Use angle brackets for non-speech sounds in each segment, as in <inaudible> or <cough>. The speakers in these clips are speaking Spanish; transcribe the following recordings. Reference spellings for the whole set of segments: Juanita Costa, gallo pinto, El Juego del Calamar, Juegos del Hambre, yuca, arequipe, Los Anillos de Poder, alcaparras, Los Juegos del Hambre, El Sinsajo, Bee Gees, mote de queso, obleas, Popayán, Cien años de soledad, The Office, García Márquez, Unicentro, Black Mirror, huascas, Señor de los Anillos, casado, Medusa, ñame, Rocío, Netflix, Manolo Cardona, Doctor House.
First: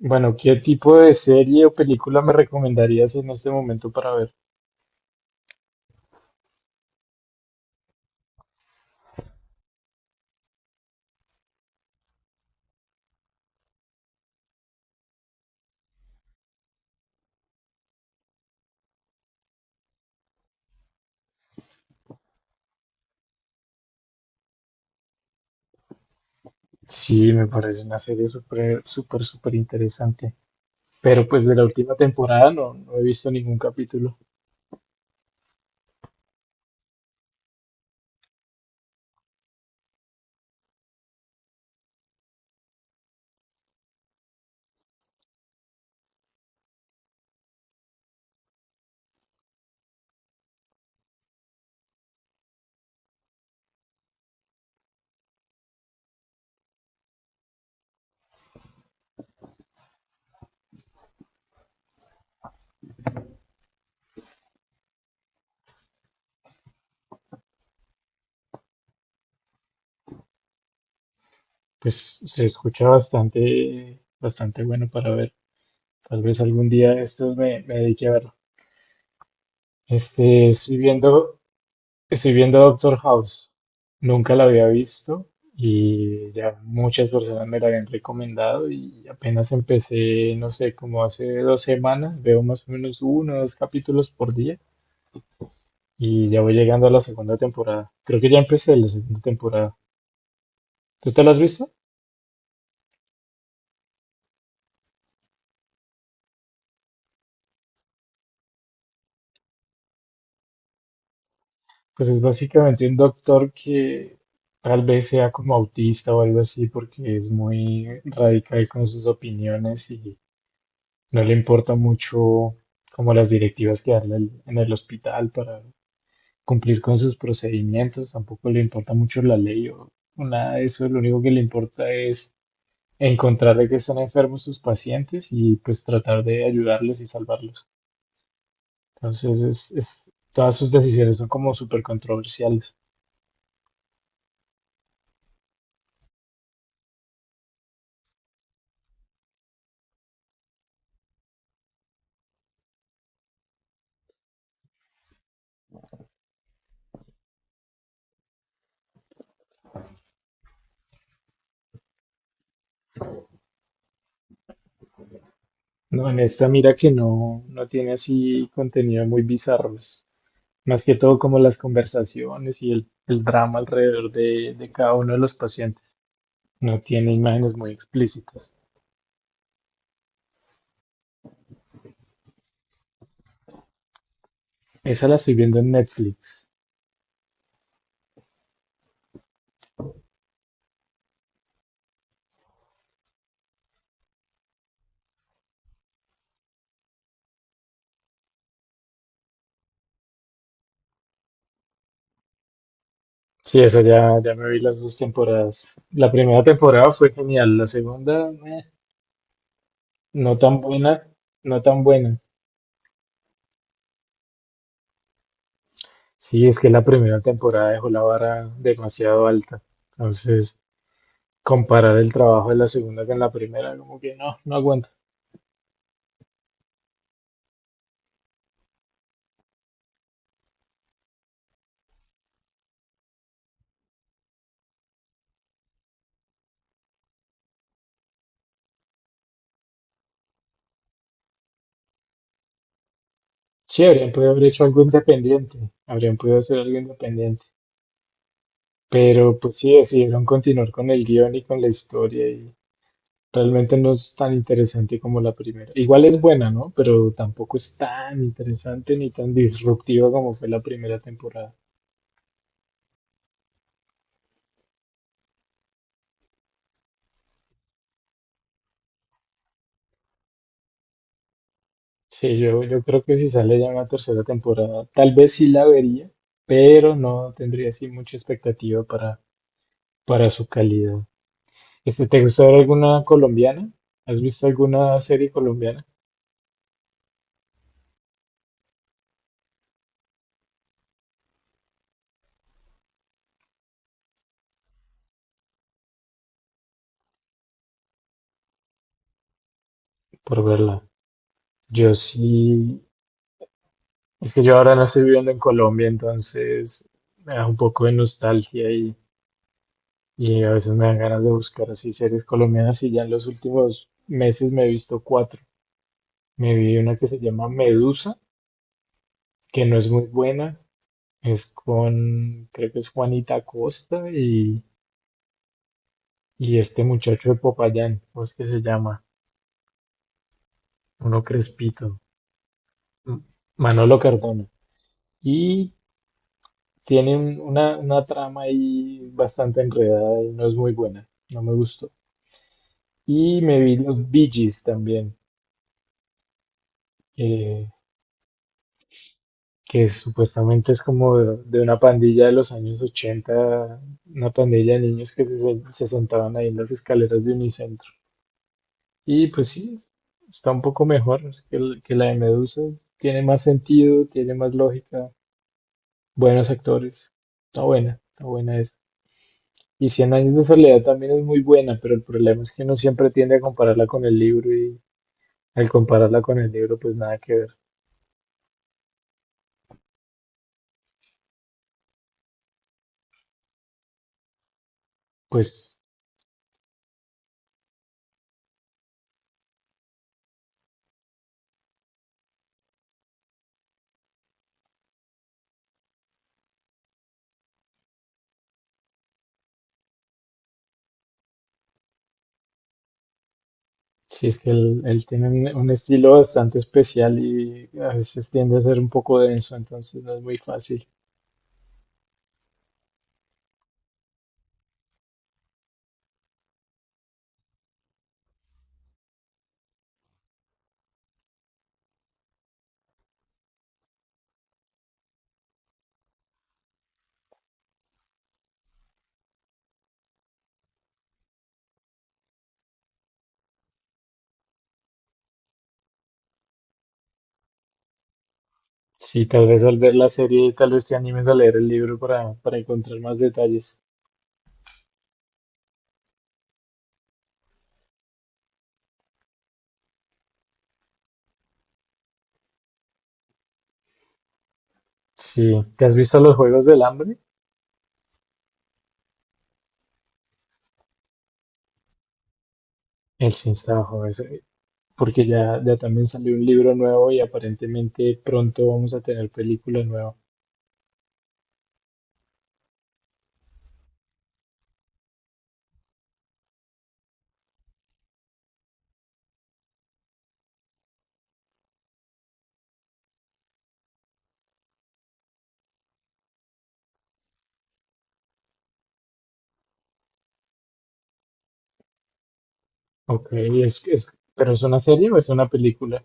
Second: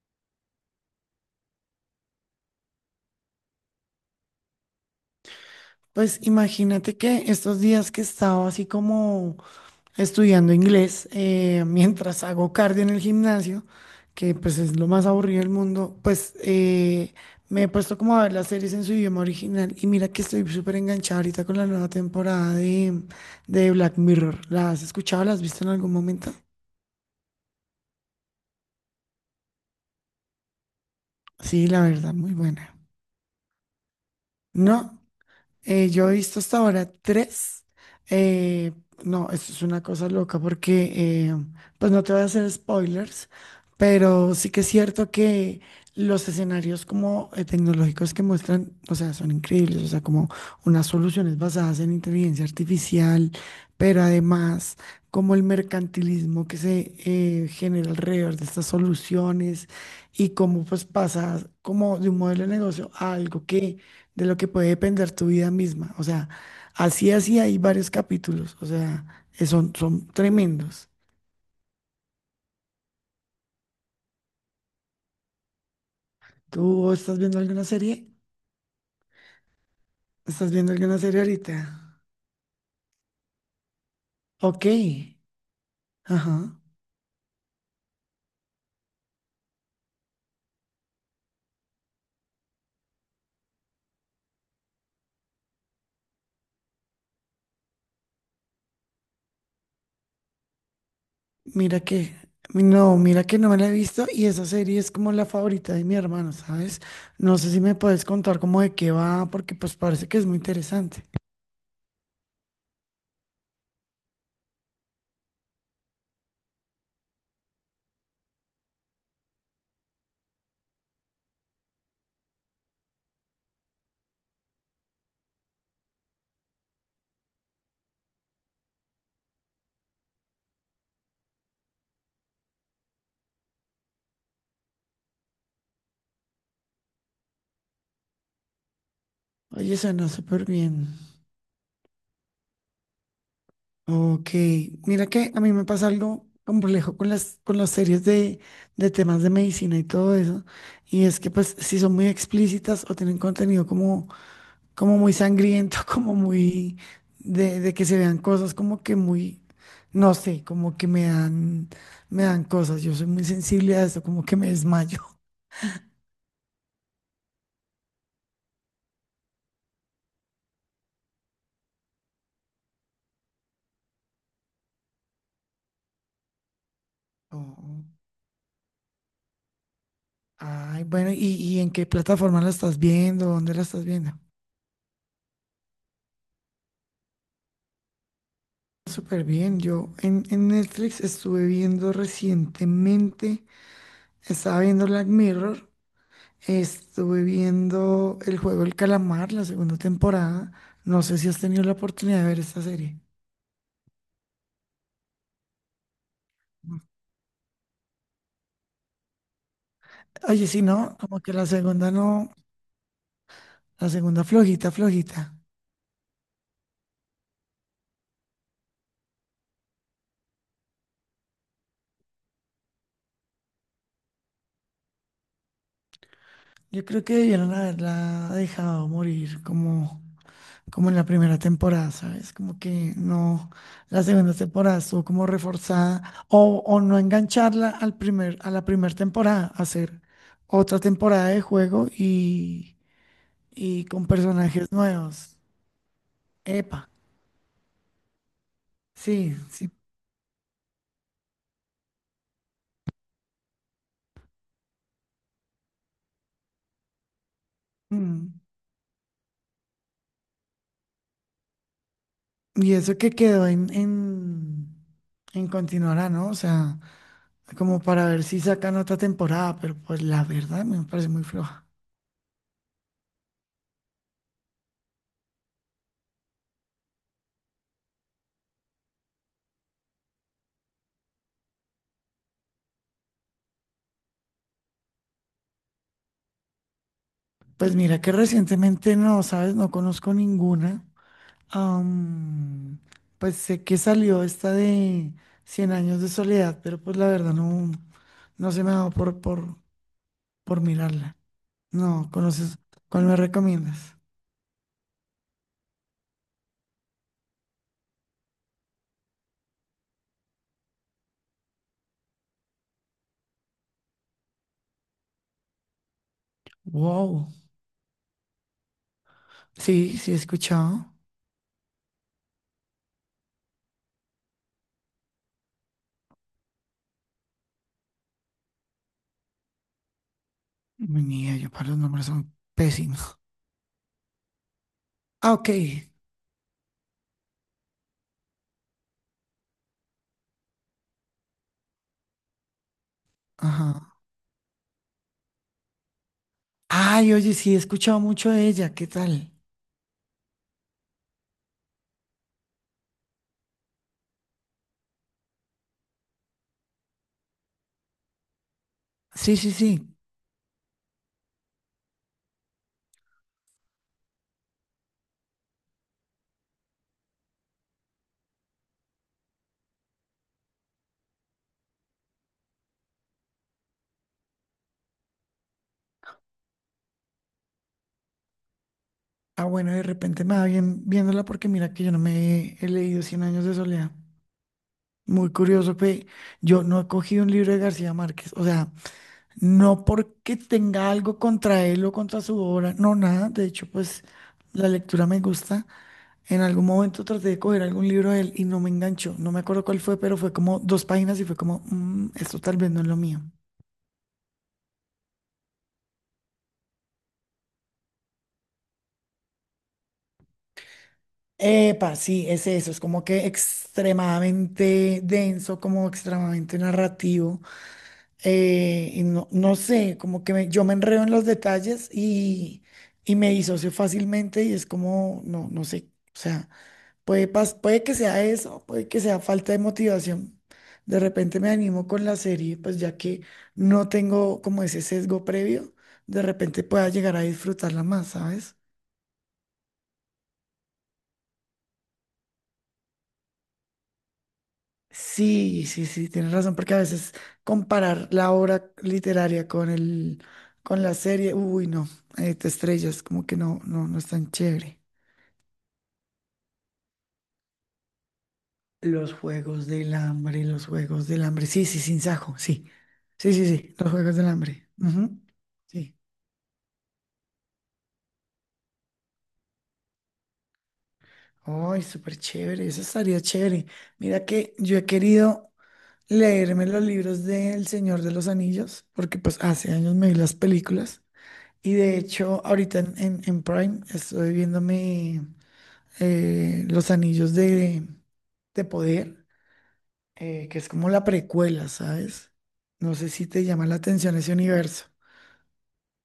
Bueno, ¿qué tipo de serie o película me recomendarías en este momento para ver? Pues imagínate que estos días que estaba así como estudiando inglés, <laughs> mientras hago cardio en el gimnasio, que pues es lo más aburrido del mundo, pues me he puesto como a ver las series en su idioma original y mira que estoy súper enganchada ahorita con la nueva temporada de Black Mirror. ¿La has escuchado? ¿La has visto en algún momento? Sí, me parece una serie súper, súper, súper interesante. Pero pues de la Sí, la última verdad, muy temporada no, buena. no he visto ningún capítulo. No. Yo he visto hasta ahora tres. Eh, no, esto es una cosa loca porque, pues no te voy a hacer spoilers, pero sí que es cierto que los escenarios como tecnológicos que muestran, o sea, son increíbles, o sea, como unas soluciones basadas en inteligencia artificial, pero además como el mercantilismo que se genera alrededor de estas soluciones y cómo pues pasa como de un modelo de negocio a algo que de lo que puede depender tu vida misma. O sea, así, así hay varios capítulos, o sea, son tremendos. Pues se escucha bastante, bastante bueno para ver. Tal vez algún día ¿Tú de estás estos viendo me, alguna me dedique a serie? verlo. Este, ¿Estás viendo estoy alguna serie viendo. ahorita? Estoy viendo Doctor House. Nunca la había Ok, visto y ajá. ya muchas personas me la habían recomendado y apenas empecé, no sé, como hace dos semanas, veo más o menos uno o dos capítulos por día y ya voy llegando a la segunda temporada. Creo que ya empecé la segunda temporada. ¿Tú te la has visto? Mira que, no, mira que no me la he visto y esa serie es como la favorita de mi hermano, ¿sabes? No sé si me puedes contar como de qué va, porque pues parece que es muy interesante. Pues es básicamente un doctor que tal vez sea como autista o algo así porque es muy radical con sus opiniones y no le importa mucho como las directivas que en el hospital para cumplir con sus procedimientos, tampoco le importa mucho la ley o nada de eso, lo único que le importa es encontrar de que están enfermos sus pacientes y pues tratar de ayudarles y salvarlos. Entonces, Oye, suena súper todas sus bien. decisiones son como súper controversiales. Ok, mira que a mí me pasa algo complejo con las, series de temas de medicina y todo eso, y es que pues si son muy explícitas o tienen contenido como muy sangriento, <laughs> como muy de, que se vean cosas como que muy, no sé, como que me dan cosas, yo soy muy sensible a eso, como que me desmayo. No, en esta mira que no tiene así contenido muy bizarro, es más que todo como las conversaciones y el drama alrededor de cada uno de los pacientes. No tiene imágenes muy Oh, explícitas. ay, bueno, ¿y en qué plataforma la estás viendo? ¿Dónde la estás viendo? Esa la estoy viendo en Netflix. Súper bien, yo en Netflix estuve viendo recientemente, estaba viendo Black Mirror, estuve viendo El Juego del Calamar, la segunda temporada, no sé si has tenido la oportunidad de ver esta serie. Sí, esa ya me vi las dos temporadas. La primera temporada fue genial, la segunda, no Oye, tan si no, buena, como que la no tan segunda buena. no, la segunda flojita, flojita. Sí, es que la primera temporada dejó la vara demasiado alta. Entonces, comparar el trabajo de la segunda con la primera, como que no aguanta. Yo creo que debieron haberla dejado morir como en la primera temporada, ¿sabes? Como que no, la segunda temporada estuvo como reforzada o no engancharla al a la primera temporada, hacer otra temporada de juego y, Sí, y con habrían podido haber hecho personajes algo nuevos. independiente, habrían podido hacer algo Epa, independiente. sí, Pero pues sí. sí, decidieron continuar con el guión y con la historia y realmente no es tan interesante como la primera. Igual es buena, ¿no? Pero tampoco es tan Mm. interesante ni tan disruptiva como fue la primera temporada. Y eso que quedó en, en continuará, ¿no? O sea, como para ver si sacan otra temporada, pero pues la verdad me parece muy floja. Sí, yo creo que si sale ya una tercera temporada, tal vez sí la vería, pero no tendría así mucha expectativa para su calidad. Este, ¿te gustó ver alguna colombiana? ¿Has visto alguna serie colombiana? Pues mira que recientemente no, ¿sabes? No conozco ninguna. Am, pues sé que salió esta de Cien años de soledad, pero pues la verdad no, no se me ha dado por, por, Por por verla. mirarla. Yo No, ¿conoces? sí, ¿Cuál me recomiendas? es que yo ahora no estoy viviendo en Colombia, entonces me da un poco de nostalgia y. Y a veces me dan ganas de buscar así series colombianas y ya en los últimos meses me he visto cuatro. Me vi una que se Wow. llama Medusa, que no es Sí, muy sí he buena, escuchado. es con, creo que es Juanita Costa y este muchacho de Popayán, ¿cómo es que se llama? Mi Uno niña, yo para los crespito, nombres son pésimos. M- Manolo Cardona. Ah, ok. Y tiene una trama ahí bastante enredada y no es muy buena, no me gustó. Y me vi Ajá. los Bee Gees también, Ay, oye, sí he escuchado mucho de ella. ¿Qué tal? que supuestamente es como de una pandilla de los años 80, una pandilla de niños que se sentaban ahí en las escaleras de Unicentro. Y Sí, pues sí, sí, sí. está un poco mejor que la de Medusa, tiene más sentido, tiene más lógica, buenos actores, está buena esa. Y Cien años de soledad también es muy buena, pero el problema es que uno siempre tiende a compararla con el libro y al compararla con el libro pues nada que ver. Ah, bueno, de repente me va bien viéndola porque mira que yo no me he leído Cien años de soledad. Muy curioso, Pues pe. Yo no he cogido un libro de García Márquez, o sea, no porque tenga algo contra él o contra su obra, no, nada. De hecho, pues la lectura me gusta. En algún momento traté de coger algún libro de él y no me enganchó. No me acuerdo cuál fue, pero fue como dos páginas y fue como, "Mm, esto tal vez no es lo mío." sí, es que él tiene un estilo bastante especial y a veces tiende a ser un poco denso, entonces no es muy fácil. Epa, sí, es eso, es como que extremadamente denso, como extremadamente narrativo. Y no, no sé, como que yo me enredo en los detalles y me disocio fácilmente y es como, no, no sé, o sea, puede que sea eso, puede que sea falta de motivación. De repente me animo con la serie, pues ya que no tengo como ese sesgo previo, de repente pueda llegar a disfrutarla más, ¿sabes? Sí, tal vez al ver la serie, tal vez te animes a leer el libro para encontrar más detalles. Sí, sí, sí, tienes razón, porque a veces comparar la obra literaria con con la serie, uy, no, te estrellas, como que no, no, no es tan chévere. Sí, ¿te has visto los Juegos del Hambre? Los Juegos del Hambre, los Juegos del Hambre, sí, sí, sin sajo, sí, El sí, sí, sí, los Sinsajo, Juegos del ese, Hambre, ujú. porque ya Sí, también salió un libro nuevo y aparentemente pronto vamos a tener película nueva. ay, súper chévere, eso estaría chévere. Mira que yo he querido leerme los libros del Señor de los Anillos, porque pues hace años me vi las películas. Y de hecho, ahorita en, en Prime estoy viéndome Los Anillos de, Poder, que es como la precuela, ¿sabes? No sé si Ok, te llama la es, atención ese ¿pero es una universo. serie o es una película?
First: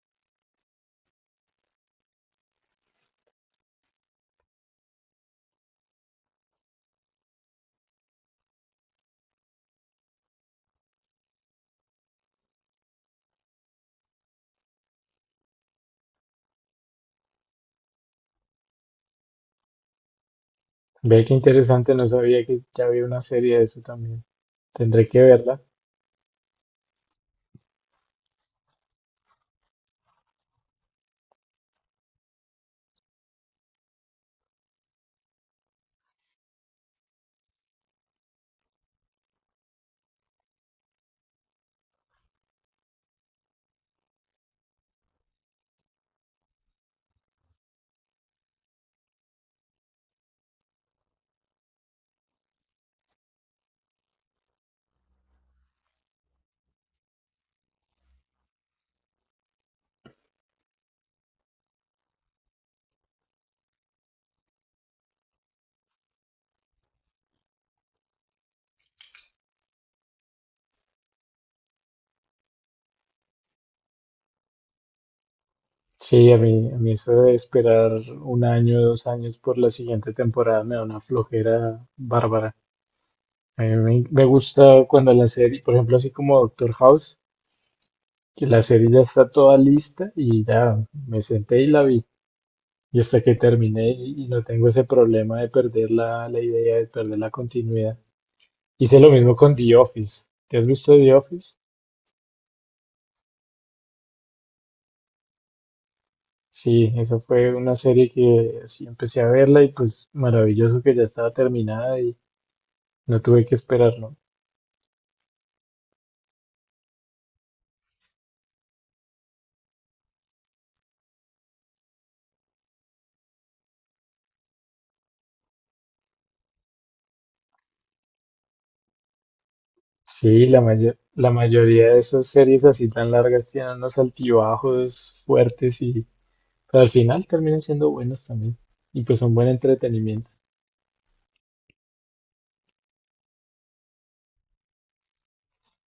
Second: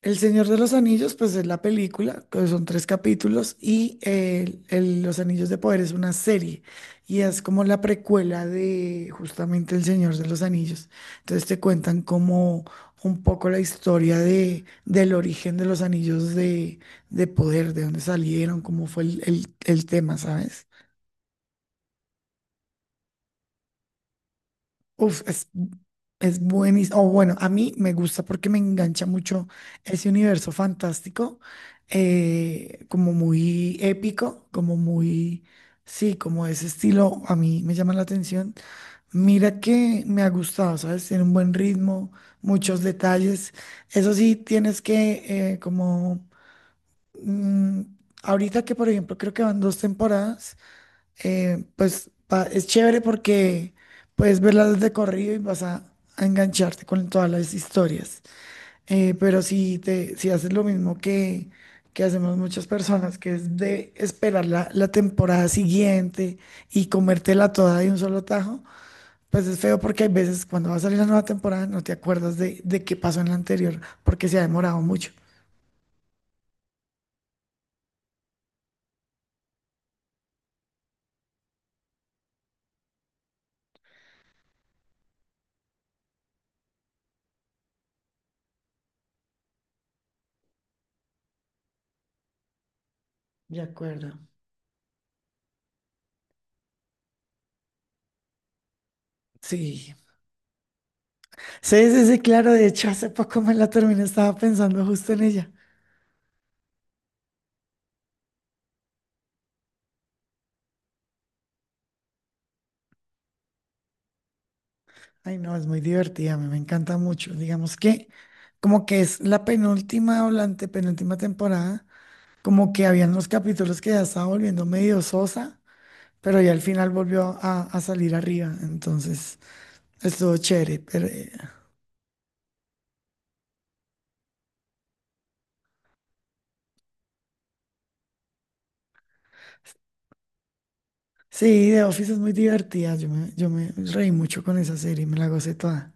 El Señor de los Anillos, pues es la película, que son tres capítulos, y Los Anillos de Poder es una serie, y es como la precuela de justamente El Señor de los Anillos. Entonces te cuentan como un poco la historia de, del origen de los anillos de poder, de dónde salieron, cómo fue el, el tema, ¿sabes? Ve qué interesante, no sabía que ya había una serie de eso también. Tendré que Uf, es, verla. es buenísimo. O bueno, a mí me gusta porque me engancha mucho ese universo fantástico, como muy épico, como muy, sí, como ese estilo a mí me llama la atención. Mira que me ha gustado, ¿sabes? Tiene un buen ritmo, muchos detalles. Eso sí, tienes que, como, mm, ahorita que por ejemplo creo que van dos temporadas pues es chévere porque puedes verlas de corrido y vas a engancharte con todas las historias. Pero si haces lo mismo que hacemos muchas personas, que es de esperar la temporada siguiente y comértela toda de un solo tajo, pues es feo porque hay veces cuando va a salir la nueva temporada no te acuerdas de qué pasó en la anterior porque se ha demorado mucho. Sí, a mí eso de esperar un año, dos años por la siguiente temporada me da una flojera bárbara. A mí me gusta cuando la serie, por ejemplo, así como Doctor House, que la serie ya está toda lista y ya me senté y la vi. Y hasta que De terminé acuerdo. Y no tengo ese problema de perder la idea, de perder la continuidad. Hice lo mismo con The Sí, Office. ¿Te has visto The Office? sí, sí, sí, claro, de hecho hace poco me la terminé, estaba pensando justo en ella. Sí, esa fue una serie que sí empecé a verla y pues maravilloso que ya estaba terminada. No tuve que esperarlo. Ay, no, es muy divertida, me encanta mucho. Digamos que como que es la penúltima o la antepenúltima temporada, como que habían unos capítulos que ya estaba volviendo medio sosa, pero ya al final volvió a salir arriba, entonces estuvo Sí, chévere. Pero, la mayoría de esas series así tan largas tienen unos altibajos fuertes y pero al final terminan siendo buenos también. Y pues son buen entretenimiento. sí, The Office es muy divertida, yo me, reí mucho con esa serie, me la gocé toda.